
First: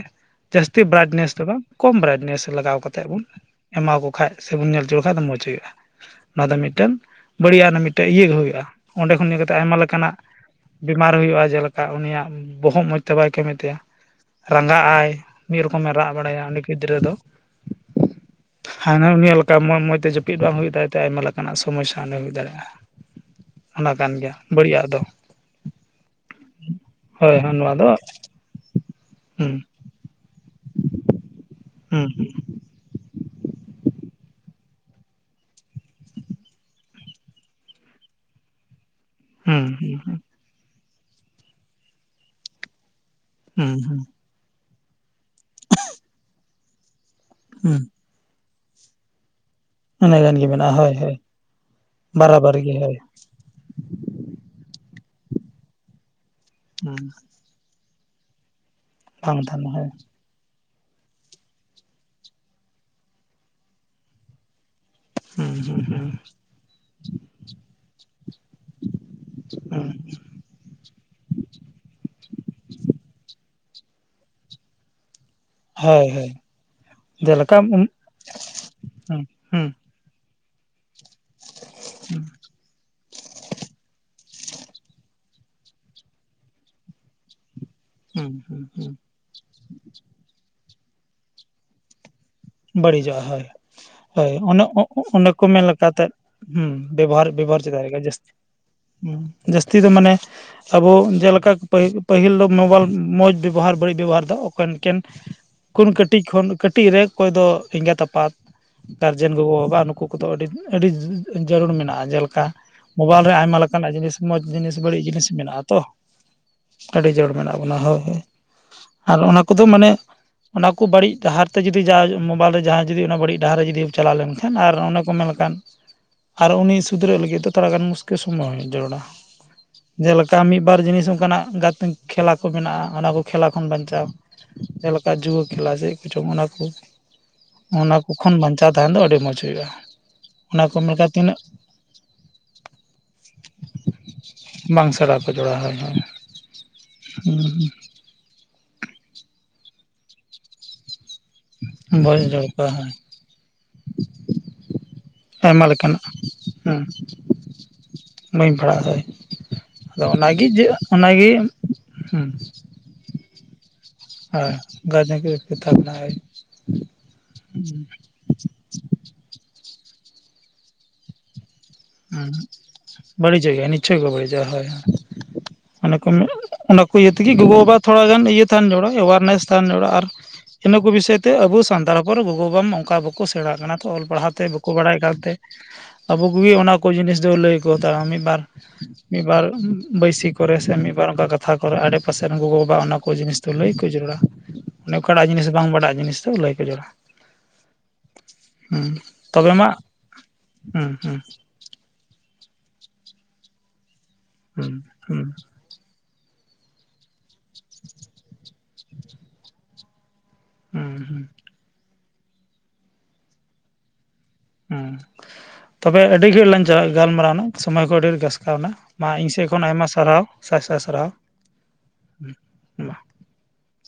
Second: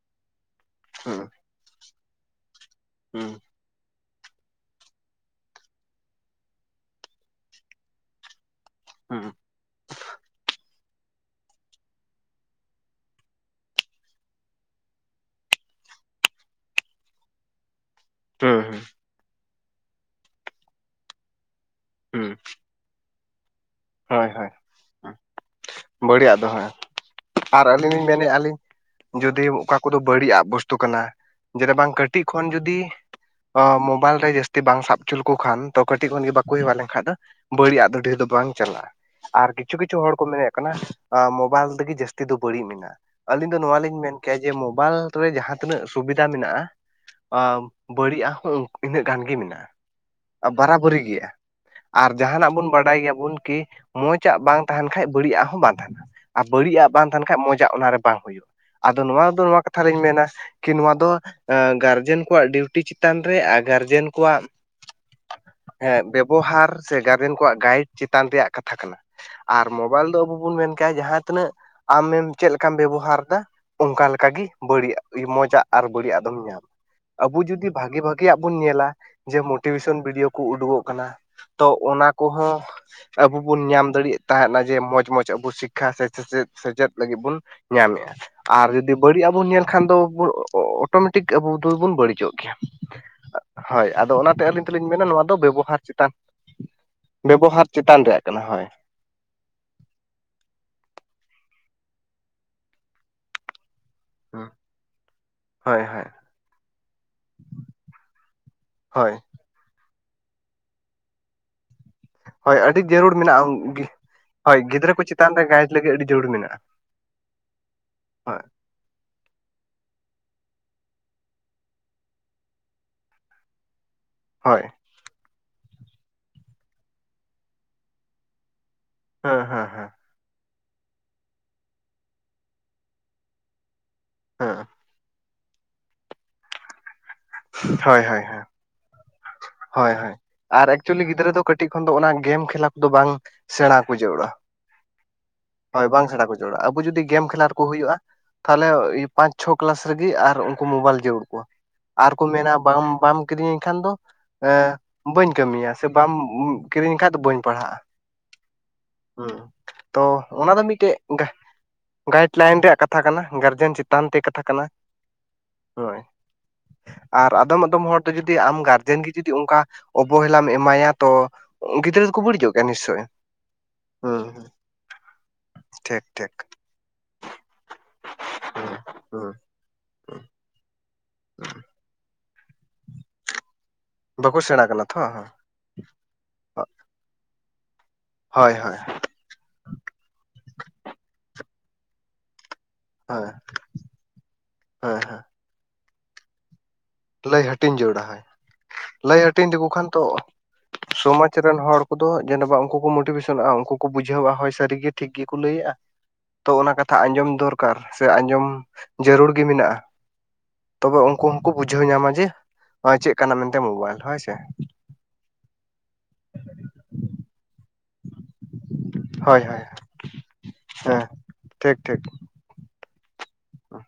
ᱡᱟᱹᱥᱛᱤ
ᱦᱩᱸ
ᱫᱚ ᱵᱟᱝ ᱠᱚᱢ ᱵᱨᱟᱭᱤᱴᱱᱮᱥ ᱞᱟᱜᱟᱣ ᱠᱟᱛᱮ
ᱦᱩᱸ
ᱮᱢᱟ ᱠᱚ ᱵᱠᱷᱟᱱᱡ ᱥᱮᱵᱚᱱ ᱧᱮᱞ ᱞᱮ ᱠᱷᱟᱱ ᱫᱚ ᱢᱚᱸᱡᱽ ᱦᱩᱭᱩᱜᱼᱟ᱾ ᱱᱚᱣᱟ ᱫᱚ ᱢᱤᱫᱴᱮᱱ ᱵᱟᱹᱲᱤᱡ ᱢᱤᱫᱴᱮᱱ ᱤᱭᱟᱹ ᱜᱮ ᱦᱩᱭᱩᱜᱼᱟ ᱚᱸᱰᱮ
ᱦᱩᱸ
ᱠᱷᱚᱱ ᱜᱮ ᱟᱭᱢᱟ ᱞᱮᱠᱟᱱᱟᱜ ᱵᱤᱢᱟᱨ ᱦᱩᱭᱩᱜᱼᱟ ᱡᱮᱞᱮᱠᱟ ᱩᱱᱤᱭᱟᱜ ᱵᱚᱦᱚᱜ ᱢᱚᱸᱡᱽ ᱛᱮ ᱵᱟᱭ ᱠᱟᱹᱢᱤ ᱛᱟᱭᱟ᱾ ᱨᱟᱸᱜᱟᱜ ᱟᱭ ᱢᱤᱫ ᱨᱚᱠᱚᱢᱮ ᱨᱟᱜ ᱵᱟᱲᱟᱭᱟ ᱩᱱᱤ ᱜᱤᱫᱽᱨᱟᱹ ᱫᱚ᱾ ᱮ
[unintelligible]
ᱩᱱᱤ ᱞᱮᱠᱟ ᱢᱡᱽ ᱢᱚᱸᱡᱽ ᱛᱮ ᱡᱟᱹᱯᱤᱫ ᱵᱟᱝ ᱦᱩᱭᱩᱜ ᱛᱟᱭᱟᱲ ᱟᱭᱢᱟ ᱞᱮᱠᱟᱱᱟᱜ ᱥᱚᱢᱚᱥᱥᱟ ᱚᱸᱰᱮ ᱦᱩᱭ
ᱦᱩᱸ
ᱫᱟᱲᱮᱭᱟᱜᱼᱟ ᱚᱱᱟ ᱠᱟᱱ
ᱦᱳᱭ
ᱜᱮᱭᱟ
ᱦᱳᱭ
ᱵᱟᱹᱲᱤᱡᱟᱜ ᱫᱚ᱾
ᱵᱟᱹᱲᱤᱡᱟᱜ ᱫᱚᱦᱚ
ᱦᱳᱭ ᱦᱳᱭ
ᱟᱨ
ᱱᱚᱣᱟ ᱫᱚ
ᱟᱹᱞᱤᱧ ᱞᱤᱧ ᱢᱮᱱᱮᱫᱼᱟ ᱞᱞᱤᱧ ᱡᱩᱫᱤ
ᱦᱩᱸ
ᱚᱠᱟ᱾ ᱟᱱᱠᱩ ᱫᱚ ᱵᱟᱹᱲᱤᱡ ᱟᱜ ᱵᱚᱥᱛᱩ ᱠᱟᱱᱟ ᱡᱮᱱ ᱵᱟᱝ
ᱦᱩᱸ
ᱠᱟᱹᱴᱤᱡ ᱠᱷᱚᱱ ᱡᱩᱫᱤ᱾ ᱢᱳᱵᱟᱭᱤᱞ ᱨᱮ ᱡᱟᱹᱥᱛᱤ ᱵᱟᱝ ᱥᱟᱵ ᱦᱚᱪᱚ ᱞᱮᱠᱚ ᱠᱷᱟᱱ ᱛᱚ ᱠᱟᱹᱴᱤᱡ ᱠᱷᱚᱱᱜ ᱵᱟᱠᱚ ᱦᱮᱣᱟ ᱞᱮᱱᱠᱷᱟᱱᱡ ᱫᱚ᱾ ᱵᱟᱹᱲᱤᱡ-ᱟᱜ ᱫᱚ ᱰᱷᱮᱨ ᱫᱚ ᱵᱟᱝ ᱪᱟᱞᱟᱜᱼᱟ ᱟᱨ
ᱦᱩᱸ
ᱠᱤᱪᱷᱩ ᱠᱤᱪᱷᱩ ᱦᱚᱲ
ᱦᱩᱸ
ᱢᱮᱱᱮᱜ ᱠᱟᱱᱟ ᱢᱳᱵᱟᱭᱤᱞ ᱛᱮᱜᱮ ᱡᱟᱹᱥᱛᱤ ᱫᱚ ᱵᱟᱹᱲᱤᱡ ᱢᱮᱱᱟᱜᱼᱟ᱾ ᱟᱹᱞᱤᱧ ᱫᱚ
ᱦᱩᱸ
ᱱᱚᱣᱟ
ᱦᱩᱸ
ᱞᱤᱧ ᱢᱮᱱ ᱠᱮᱭᱟ ᱡᱮ, ᱢᱳᱵᱟᱭᱤᱞ ᱨᱮ ᱡᱟᱦᱟᱸ ᱛᱤᱱᱟᱹᱜ ᱥᱩᱵᱤᱫᱷᱟ ᱢᱮᱱᱟᱜᱼᱟ ᱟᱸ
ᱦᱩᱸ
ᱵᱟᱹᱲᱤᱡ-ᱟᱜ ᱦᱚᱸ ᱤᱱᱟᱹᱜ ᱜᱟᱱ ᱜᱮ ᱢᱮᱱᱟᱜᱼᱟ᱾
ᱚᱱᱟ ᱜᱟᱱ ᱜᱮ ᱢᱮᱱᱟᱜᱼᱟ ᱦᱳᱭ
ᱵᱟᱨᱟᱵᱟᱹᱨᱤ
ᱦᱳᱭ
ᱜᱮᱭᱟ ᱟᱨ ᱡᱟᱦᱟᱱᱟᱜ
ᱵᱟᱨᱟᱵᱟᱨᱤ
ᱵᱚᱱ
ᱜᱮ ᱦᱳᱭ
ᱵᱟᱰᱟᱭ ᱜᱮᱭᱟᱵᱚᱱ ᱠᱤ ᱢᱚᱡᱽ ᱟᱜ ᱵᱟᱝ ᱛᱟᱦᱮᱱ ᱠᱷᱟᱡ ᱵᱟᱹᱲᱤᱡ ᱟᱜ ᱦᱚᱸ ᱵᱟᱝ ᱛᱟᱦᱮᱱᱟ ᱟᱨ ᱵᱟᱹᱲᱤᱡ
ᱦᱩᱸ
ᱵᱟᱝ ᱛᱟᱦᱮᱱ ᱠᱷᱟᱡ ᱢᱚᱡᱽ ᱢᱚᱡᱽ-ᱟᱜ ᱚᱱᱟᱨᱮ ᱵᱟᱝ ᱦᱩᱭᱩᱜᱼᱟ ᱟᱫᱚ ᱱᱚᱣᱟ
ᱵᱟᱝ
ᱫᱚ ᱱᱚᱣᱟ
ᱛᱟᱦᱮᱱᱟ
ᱠᱟᱛᱷᱟ
ᱦᱳᱭ
ᱞᱤᱧ ᱢᱮᱱᱟ ᱠᱤ ᱱᱚᱣᱟ ᱫᱚ ᱜᱟᱨᱡᱮᱱ ᱠᱚᱣᱟᱜ ᱰᱤᱩᱴᱤ ᱪᱮᱛᱟᱱ ᱨᱮ ᱟᱨ ᱜᱟᱨᱡᱮᱱ ᱠᱚᱣᱟᱜ
ᱦᱩᱸ ᱦᱩᱸ
ᱦᱮᱸ
ᱦᱩᱸ
ᱵᱮᱵᱚᱦᱟᱨ ᱥᱮ ᱜᱟᱨᱡᱮᱱ ᱠᱚᱣᱟᱜ ᱜᱟᱭᱤᱰ ᱪᱮᱛᱟᱱ ᱨᱮᱭᱟᱜ ᱠᱟᱛᱷᱟ ᱠᱟᱱᱟ᱾ ᱟᱨ
ᱦᱩᱸ
ᱢᱳᱵᱟᱭᱤᱞ ᱫᱚ ᱟᱵᱚ ᱵᱚᱱ ᱢᱮᱱ ᱠᱮᱭᱟ ᱡᱟᱦᱟᱸ ᱛᱤᱱᱟᱹᱜ ᱟᱢᱮᱢ ᱪᱮᱫ ᱞᱮᱠᱟᱢ ᱵᱮᱵᱚᱦᱟᱨᱫᱟ ᱚᱱᱠᱟᱠᱟᱜᱮ ᱵᱟᱹᱲᱤᱡ, ᱢᱚᱡᱟᱜ ᱟᱨ
ᱦᱳᱭ
ᱵᱟᱹᱲᱤᱡ-ᱟᱜ
ᱦᱳᱭ
ᱫᱚᱢ ᱧᱟᱢᱟ ᱟᱵᱚ
ᱡᱮᱞᱮᱠᱟ
ᱡᱩᱫᱤ
ᱦᱩᱸ
ᱵᱷᱟᱜᱤ ᱵᱷᱟᱜᱮᱟᱜ ᱧᱮᱞᱟ, ᱡᱮ
ᱦᱩᱸ
ᱢᱳᱴᱤᱵᱷᱮᱥᱚᱱ ᱵᱷᱤᱰᱭᱳ ᱠᱚ ᱩᱰᱩᱠᱚᱜ ᱠᱟᱱᱟ ᱛᱚ ᱚᱱᱟ ᱠᱚᱦᱚᱸ ᱟᱵᱚ ᱵᱚᱱ ᱧᱟᱢ ᱫᱟᱲᱮᱭᱟᱜ ᱛᱟᱦᱮᱱᱟ ᱡᱮ ᱢᱚᱸᱡᱽ ᱢᱚᱸᱡᱽ ᱟᱵᱚ ᱥᱤᱠᱠᱷᱟ ᱥᱮᱪᱮᱫ ᱥᱮᱪᱮᱫ ᱞᱟᱹᱜᱤᱫ ᱵᱚᱱ ᱧᱟᱢᱮᱜᱼᱟ
ᱦᱩᱸ
ᱟᱨ ᱡᱩᱫᱤ ᱵᱟᱹᱲᱤᱡ-ᱟᱜ ᱵᱚᱱ ᱧᱮᱞ ᱠᱷᱟᱱ ᱫᱚ ᱚᱴᱳᱢᱮᱴᱤᱠ ᱟᱵᱚ ᱫᱚᱵᱚᱱ ᱵᱟᱹᱲᱤᱡᱚᱜ ᱜᱮᱭᱟ᱾
ᱵᱟᱹᱲᱤᱡᱚᱜᱼᱟ᱾ ᱦᱳᱭ
ᱟᱫᱚ
ᱦᱳᱭ
ᱚᱱᱟᱛᱮ ᱟᱹᱞᱤᱧ ᱫᱚᱞᱤᱧ ᱢᱮᱱᱟ ᱱᱚᱣᱟ
ᱚ-ᱚ-ᱚᱱᱮ
ᱫᱚ
ᱠᱚ ᱢᱮᱱ
ᱵᱮᱵᱚᱦᱟᱨ
ᱞᱮᱠᱟᱛᱮ
ᱪᱮᱛᱟᱱ
ᱦᱩᱸ ᱵᱮᱵᱚᱦᱟᱨ ᱵᱮᱵᱚᱦᱟᱨ ᱪᱮᱛᱟᱱ ᱛᱮᱜᱮ
ᱨᱮᱭᱟᱜ
ᱡᱟᱹᱥᱛᱤ᱾
ᱠᱟᱱᱟ ᱦᱳᱭ
ᱦᱩᱸ ᱡᱟᱹᱥᱛᱤ ᱫᱚ ᱢᱟᱱᱮ ᱟᱵᱚ ᱡᱮᱞᱮᱠᱟ ᱯᱟ. -ᱯᱟᱹᱦᱤᱞ ᱫᱚ ᱢᱳᱵᱟᱭᱤᱞ ᱢᱚᱸᱡᱽ ᱵᱮᱵᱚᱦᱟᱨ ᱵᱟᱹᱲᱤᱡ ᱵᱮᱵᱚᱦᱟᱨ ᱫᱚ ᱚᱠᱚ ᱮᱱᱠᱮᱱ
ᱦᱳᱭ
ᱠᱷᱚᱱᱩᱱ
ᱦᱳᱭ
ᱠᱟᱹᱴᱤᱡ ᱠᱷᱚᱱ ᱠᱟᱹᱴᱤᱡ ᱨᱮ ᱚᱠᱚᱭ ᱫᱚ ᱮᱸᱜᱟᱛ ᱟᱯᱟᱛ
ᱦᱳᱭ
ᱜᱟᱨᱡᱮᱱ ᱜᱚᱜᱚ ᱵᱟᱵᱟ ᱱᱩᱠᱩ ᱠᱚᱫᱚ ᱟᱹᱰᱤ ᱟᱹᱰᱤ ᱡᱟᱹᱨᱩᱲ ᱢᱮᱱᱟᱜᱼᱟ᱾ᱡᱮ ᱠᱟ
ᱦᱳᱭ ᱟᱹᱰᱤ ᱡᱟᱹᱨᱩᱲ
ᱢᱳᱵᱟᱭᱤᱞ ᱨᱮ ᱟᱭᱢᱟ
ᱢᱮᱱᱟᱜᱼᱟ
ᱞᱮᱠᱟᱱᱟᱜ ᱡᱤᱱᱤᱥ ᱢᱚᱡᱽ
ᱦᱳᱭ
ᱡᱤᱱᱤᱥ
ᱜᱤᱫᱽᱨᱟᱹ
ᱵᱟᱹᱲᱤᱡ
ᱠᱚ
ᱡᱤᱱᱤᱥ
ᱪᱮᱛᱟᱱ ᱨᱮ
ᱢᱮᱱᱟᱜᱼᱟ
ᱜᱟᱭᱤᱰ
ᱛᱚ᱾
ᱞᱟᱹᱜᱤᱫ ᱟᱹᱰᱤ ᱡᱟᱹᱨᱩᱲ ᱢᱮᱱᱟᱜᱼᱟ
ᱟᱹᱰᱤ ᱡᱳᱨ ᱢᱮᱱᱟᱜ ᱵᱚᱱᱟ ᱦᱳᱭ, ᱟᱨ ᱚᱱᱟ ᱠᱚᱫᱚ ᱢᱟᱱᱮ ᱚᱱᱟ ᱠᱚ ᱵᱟᱹᱲᱤᱡ ᱰᱟᱦᱟᱨ ᱛᱮ ᱡᱩᱫᱤ ᱡᱩᱫᱤ ᱡᱟᱦᱟᱭ ᱢᱳᱵᱟᱭᱤᱞ ᱨᱮ ᱡᱩᱫᱤ ᱚᱱᱟ ᱵᱟᱹᱲᱤᱡ ᱰᱟᱦᱟᱨ ᱨᱮ ᱡᱩᱫᱤ ᱪᱟᱞᱟᱣ ᱞᱮᱱᱠᱷᱟᱱ
ᱦᱳᱭ
ᱟᱨ ᱚᱱᱮ ᱠᱚ ᱢᱮᱱᱞᱮᱠᱟᱱ ᱟᱨ ᱩᱱᱤ ᱥᱩᱫᱷᱨᱟᱹᱜ ᱞᱟᱹᱜᱤᱫ ᱫᱚ ᱛᱷᱚᱲᱟᱜᱟᱱ ᱢᱩᱥᱠᱤᱞ ᱥᱚᱢᱚᱭ ᱦᱚᱸ ᱡᱟᱹᱨᱩᱲᱟ᱾
ᱦᱮᱸ ᱦᱮᱸ ᱦᱮᱸ᱾
ᱡᱮᱞᱮᱠᱟ ᱢᱤᱜ ᱵᱟᱨ ᱡᱤᱱᱤᱥ ᱚᱱᱠᱟᱱᱟᱜ ᱜᱟᱛ ᱠᱷᱮᱞᱟ ᱠᱚ ᱢᱮᱱᱟᱜᱼᱟ ᱚᱱᱟ ᱠᱚ ᱠᱷᱮᱞᱟ ᱠᱷᱚᱱ ᱵᱟᱧᱪᱟᱣ,
ᱦᱮᱸ
ᱡᱮᱞᱮᱠᱟ ᱡᱩᱣᱟᱹ ᱠᱷᱮᱞᱟ ᱪᱮᱜ ᱠᱚ ᱪᱚᱝ ᱚᱱᱟ ᱠᱩ᱾ ᱚᱱᱟ
ᱦᱳᱭ
ᱠᱩ
ᱦᱳᱭ
ᱠᱷᱚᱱ
ᱦᱮᱸ
ᱵᱟᱧᱪᱟᱣ ᱛᱟᱦᱮᱱ ᱫᱚ ᱟᱹᱰᱤ ᱢᱚᱸᱡᱽ ᱦᱩᱭᱩᱜᱼᱟ᱾
ᱦᱳᱭ ᱦᱳᱭ
ᱚᱱᱟ
ᱟᱨ
ᱠᱚ
ᱮᱠᱪᱩᱭᱞᱤ
ᱞᱮᱠᱟ
ᱜᱤᱫᱽᱨᱟᱹ
ᱛᱤᱱᱟᱹᱜ
ᱫᱚ ᱠᱟᱹᱴᱤᱡ ᱠᱷᱚᱱ ᱫᱚ ᱚᱱᱟ ᱜᱮᱢ ᱠᱷᱮᱞᱟ ᱠᱚᱫᱚ ᱵᱟᱝ ᱥᱮᱬᱟ ᱠᱚ ᱡᱟᱹᱨᱩᱲᱚᱼᱟ᱾
ᱵᱟᱝ ᱥᱮᱬᱟ ᱠᱚ ᱡᱚᱲᱟ
ᱦᱳᱭ ᱵᱟᱝ ᱥᱮᱬᱟ ᱠᱚ ᱡᱟᱹᱨᱩᱲᱚ, ᱟᱵᱩ ᱡᱩᱫᱤ ᱜᱮᱢ ᱠᱷᱮᱞᱟᱛ ᱠᱩ ᱦᱩᱭᱩᱜᱼᱟ ᱛᱟᱦᱞᱮ ᱤ ᱯᱟᱸᱪ ᱪᱷᱚ ᱠᱮᱞᱟᱥ ᱨᱮᱜᱤ ᱟᱨ ᱩᱱᱠᱩ ᱢᱳᱵᱟᱞ ᱡᱟᱲᱩᱲ ᱠᱩᱣᱟ᱾ ᱟᱨᱠᱚ
ᱵᱟᱹᱧ ᱡᱚᱲ
ᱢᱮᱱᱟ
ᱠᱚᱣᱟ ᱦᱳᱭ
ᱵᱟᱢ-ᱵᱟᱢ ᱠᱤᱨᱤᱧᱤᱧ ᱠᱷᱟᱱ ᱫᱚ ᱮᱸ ᱵᱟᱹᱧ
ᱟᱭᱢᱟ
ᱠᱟᱹᱢᱤᱭᱟ ᱥᱮ
ᱞᱮᱠᱟᱱᱟᱜ
ᱵᱟᱢ
ᱦᱮᱸ
ᱠᱤᱨᱤᱧᱤᱧ ᱠᱷᱟᱡ ᱫᱚ ᱵᱟᱹᱧ ᱯᱟᱲᱦᱟᱜᱼᱟ᱾
ᱵᱟᱹᱧ ᱯᱟᱲᱦᱟᱜᱼᱟ ᱦᱳᱭ
ᱦᱩᱸ ᱛᱚ
ᱟᱫᱚ ᱚᱱᱟᱜᱮ
ᱚᱱᱟ ᱫᱚ
ᱡᱮ
ᱢᱤᱜᱴᱮᱡ
ᱚᱱᱟᱜᱮ
ᱜᱟ-ᱜᱟᱭᱤᱰ ᱞᱟᱭᱤᱱ ᱨᱮᱭᱟᱜ ᱠᱟᱛ ᱛᱷᱟ ᱠᱟᱱᱟ ᱜᱟᱨᱡᱮᱱ ᱪᱤ
ᱦᱟ [unintelligible]
ᱟᱨ ᱟᱫᱚᱢ ᱟᱫᱚᱢ ᱦᱚᱲ ᱫᱚ ᱡᱩᱫᱤ ᱟᱢ ᱜᱟᱨᱡᱮᱱ ᱜᱮ ᱡᱩᱫᱤ ᱚᱝᱠᱟ ᱚᱵᱚᱦᱮᱞᱟᱢ ᱮᱢᱟᱭᱟ ᱛᱚ ᱜᱤᱫᱽᱨᱟᱹ ᱫᱚᱠᱚ
ᱩᱸ
ᱵᱟᱹᱲᱤᱡᱚᱜ ᱜᱮᱭᱟ ᱱᱤᱥᱪᱳᱭ
ᱵᱟᱹᱲᱤᱡᱚᱜ ᱜᱮᱭᱟᱭ, ᱱᱤᱪᱷᱚᱭ ᱠᱚ
ᱦᱩᱸ ᱦᱩᱸ
ᱵᱟᱹᱲᱤᱡᱚᱜᱼᱟ ᱦᱳᱭ ᱦᱳ᱾ ᱚᱱᱟ
ᱴᱷᱤᱠ
ᱠᱷᱚᱱ
ᱴᱷᱤᱠ
ᱚᱱᱟ ᱠᱚ ᱤᱭᱟᱹ ᱛᱮᱜᱤ ᱜᱚᱜᱚ ᱵᱟᱵᱟ ᱛᱷᱚᱲᱟ ᱜᱟᱱ ᱤᱭᱟᱹ ᱛᱟᱦᱮᱱ
ᱦᱩᱸ
ᱡᱟᱲᱩᱲᱟ
ᱦᱩᱸ
ᱮᱣᱟᱨᱱᱮᱥ᱾ ᱛᱟᱦᱮᱱ [unintelligible] ᱟᱨ ᱤᱱᱟᱹ ᱠᱩ ᱵᱤᱥᱚᱭ ᱛᱮ ᱟᱵᱩ ᱥᱟᱱᱛᱟᱲ ᱦᱚᱯᱚᱱ ᱨᱮ ᱜᱚᱜᱚ ᱵᱟᱵᱟ ᱢᱟ ᱚᱝᱠᱟ ᱵᱟᱠᱚ ᱥᱮᱬᱟᱜ ᱠᱟᱱᱟ ᱛᱚ ᱚᱞ ᱯᱟᱲᱦᱟᱣ
ᱵᱟᱠᱚ
ᱛᱮ
ᱥᱮᱬᱟ
ᱵᱟᱠᱩ
ᱠᱟᱱᱟ
ᱵᱟᱲᱟᱭ
ᱛᱚ
ᱠᱟᱱ ᱛᱮ᱾ ᱟᱵᱩ ᱠᱩᱜᱮ ᱚᱱᱟ ᱠᱚ ᱡᱤᱱᱤᱥ ᱫᱚ ᱞᱟᱹᱭ ᱠᱚ ᱦᱟᱛᱟᱣᱟ ᱢᱤᱜ ᱵᱟᱨ
ᱦᱳᱭ ᱦᱳᱭ
ᱢᱤᱜ ᱵᱟᱨ ᱵᱟᱹᱭᱥᱤ ᱠᱚᱨᱮ ᱥᱮ ᱢᱤᱜ ᱵᱟᱨ ᱚᱱᱠᱟ ᱠᱟᱛᱷᱟ ᱠᱚᱨᱮ ᱟᱰᱮ ᱯᱟᱥᱮ ᱨᱮᱱ ᱜᱚᱜᱚ ᱵᱟᱵᱟ ᱚᱱᱟ ᱠᱚ
ᱦᱳᱭ
ᱡᱤᱱᱤᱥ ᱛᱚ ᱞᱟᱹᱭ ᱠᱚ ᱡᱟᱨᱩᱲᱟ, ᱚᱱᱮ
ᱦᱳᱭ ᱦᱳᱭ
ᱚᱠᱟᱴᱟᱜ ᱡᱤᱱᱤᱥ ᱵᱟᱝ ᱵᱟᱰᱟᱜ ᱡᱤᱱᱤᱥ ᱫᱚ ᱞᱟᱹᱭ ᱠᱚ ᱡᱟᱨᱩᱲᱟ᱾
ᱞᱟᱹᱭ ᱦᱟᱹᱴᱤᱧ ᱡᱟᱲᱩᱲᱟ ᱦᱳᱭ, ᱞᱟᱹᱭ ᱦᱟᱹᱴᱤᱧ
ᱛᱚᱵᱮ
[unintelligible] ᱠᱩ
ᱢᱟ
ᱠᱷᱟᱱ ᱛᱚ
ᱦᱩᱸ ᱦᱩᱸ
ᱥᱚᱢᱟᱡ ᱨᱮᱱ ᱦᱚᱲ ᱠᱚᱫᱚ ᱡᱮᱱᱚ ᱵᱟ ᱩᱱᱠᱩ ᱠᱚ ᱢᱳᱴᱤᱵᱷᱮᱥᱚᱱᱚᱜᱼᱟ ᱩᱱᱠᱩ ᱠᱚ ᱵᱩᱡᱷᱟᱹᱣᱟ ᱦᱳᱭ
ᱦᱩᱸ
ᱥᱟᱹᱨᱤᱜᱮ ᱴᱷᱤᱠ
ᱦᱩᱸ
ᱜᱮᱠᱚ ᱞᱟᱹᱭᱮᱜᱼᱟ᱾ ᱛᱚ ᱚᱱᱟ ᱠᱟᱛᱷᱟ ᱟᱸᱡᱚᱢ ᱫᱚᱨᱠᱟᱨ ᱥᱮ ᱟᱸᱡᱚᱢ ᱡᱟᱹᱨᱩᱲ ᱜᱮ ᱢᱮᱱᱟᱜᱼᱟ᱾
ᱦᱩᱸ
ᱛᱚᱵᱮ
ᱦᱩᱸ
ᱩᱱᱠᱩ
ᱦᱩᱸ
ᱦᱚᱸᱠᱚ ᱵᱩᱡᱷᱟᱹᱣ ᱧᱟᱢᱟ ᱡᱮ ᱣᱟ ᱪᱮᱜ ᱠᱟᱱᱟ ᱢᱮᱱᱛᱮ ᱢᱳᱵᱟᱭᱤᱞ ᱦᱳᱭ ᱥᱮ᱾
ᱦᱩᱸ, ᱛᱚᱵᱮ ᱟᱹᱰᱤ [unintelligible] ᱞᱟᱝ ᱡᱟ ᱜᱟᱞᱢᱟᱨᱟᱣ ᱱᱟ᱾ ᱥᱚᱢᱚᱭ ᱠᱚ ᱟᱰᱤ [unintelligible] ᱜᱟᱥᱠᱟᱣ ᱱᱟ ᱢᱟ ᱤᱧ
ᱦᱳᱭ
ᱥᱮᱜ
ᱦᱳᱭ
ᱠᱷᱚᱱ ᱟᱭᱢᱟ ᱥᱟᱨᱦᱟᱣ ᱥᱟᱭ ᱥᱟᱭ
ᱦᱮᱸ
ᱥᱟᱨᱦᱟᱣ᱾
ᱴᱷᱤᱠ ᱴᱷᱤᱠ᱾
ᱢᱟ
ᱚᱸ᱾